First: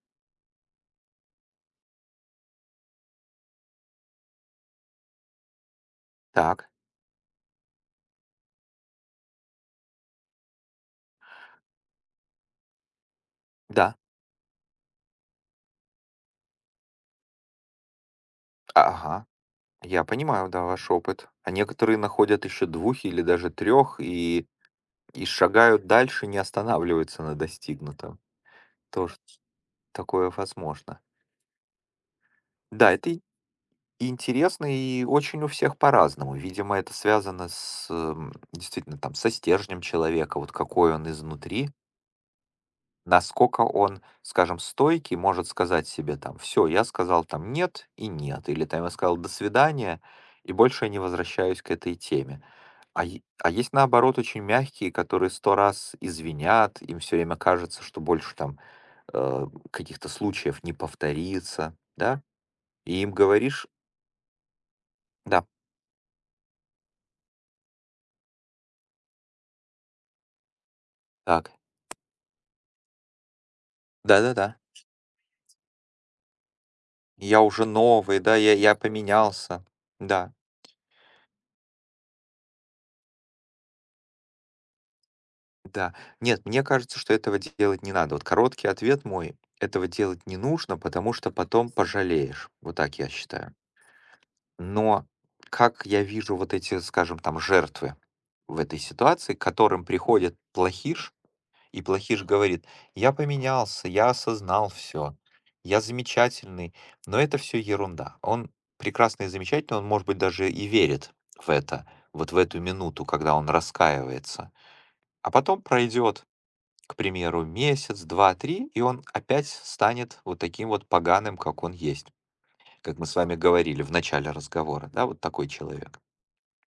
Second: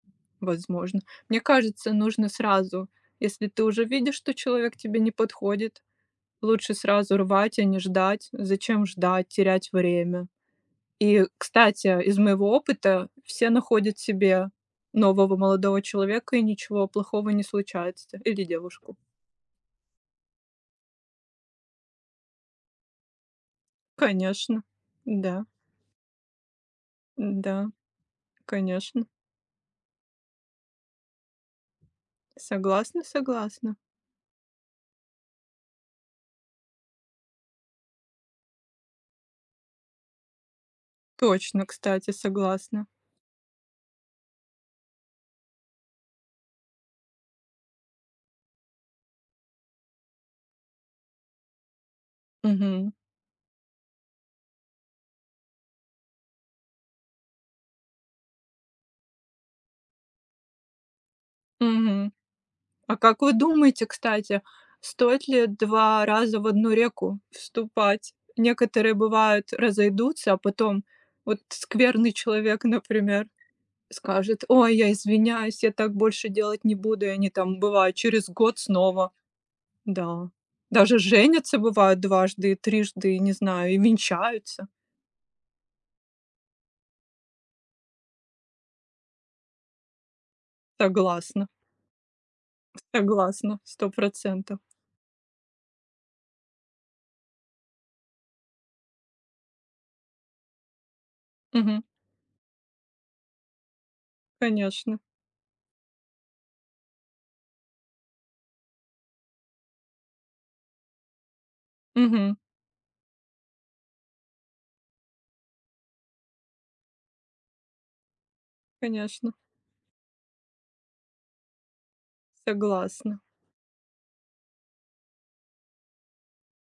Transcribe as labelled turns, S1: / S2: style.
S1: Возможно. Мне кажется, нужно сразу, если ты уже видишь, что человек тебе не подходит,
S2: Так.
S1: лучше сразу рвать, а не ждать. Зачем ждать, терять время? И, кстати, из моего опыта все
S2: Да.
S1: находят себе нового молодого человека- и ничего плохого не случается. Или девушку.
S2: Ага, я понимаю, да, ваш опыт. А некоторые находят ещё 2 или даже 3 и
S1: Конечно,
S2: и
S1: да.
S2: шагают дальше, не останавливаются на
S1: Н-да.
S2: достигнутом.
S1: Конечно.
S2: Тоже, такое возможно. Да,
S1: Согласна,
S2: это и
S1: согласна.
S2: и интересно, и очень у всех по-разному. Видимо, это связано с, эм, действительно там со стержнем человека, вот какой он
S1: Точно,
S2: изнутри.
S1: кстати, согласна.
S2: Насколько он, скажем, стойкий, может сказать себе там: "Всё, я сказал там" нет "и нет". Или там я сказал: "До свидания"- и больше я не возвращаюсь к этой теме.
S1: Мгм.
S2: А е а есть, наоборот, очень мягкие, которые 100 раз извинят, им всё время кажется, что больше там, эм, каких-то случаев не повторится.
S1: Мгм.
S2: Да?
S1: А
S2: И им
S1: как вы
S2: говоришь
S1: думаете, кстати, стоит
S2: Да.
S1: ли два раза в одну реку вступать? Некоторые, бывает, разойдутся, а потом вот
S2: Так.
S1: скверный человек, например, скажет:
S2: Да-да-да.
S1: "Ой, я извиняюсь, я так больше делать не буду". И
S2: И
S1: они
S2: я
S1: там,
S2: уже
S1: бывает,
S2: новый,
S1: через
S2: да, я
S1: год
S2: я
S1: снова.
S2: поменялся.
S1: Да.
S2: Да.
S1: Даже женятся, бывает, дважды, и трижды, не знаю, и венчаются.
S2: Да. Нет, мне кажется, что этого делать не надо. Вот короткий ответ мой: этого делать не нужно, потому что
S1: Согласна.
S2: потом пожалеешь, вот так я считаю.
S1: Согласна, 100 %.
S2: Но как я вижу вот эти, скажем, там жертвы в этой ситуации, к которым приходит плохиш, и
S1: Мгм.
S2: плохиш говорит: "Я поменялся, я осознал
S1: Конечно.
S2: всё, я замечательный". Но это всё ерунда. Он прекрасный и замечательный, он, может быть, даже и верит в это вот
S1: Мгм.
S2: в эту минуту, когда он раскаивается, а потом пройдёт, к примеру, месяц, 2, 3, и он
S1: Конечно.
S2: опять с станет вот таким вот поганым, как он есть. Как мы с
S1: Согласна.
S2: вами говорили в начале разговора, да, вот такой человек.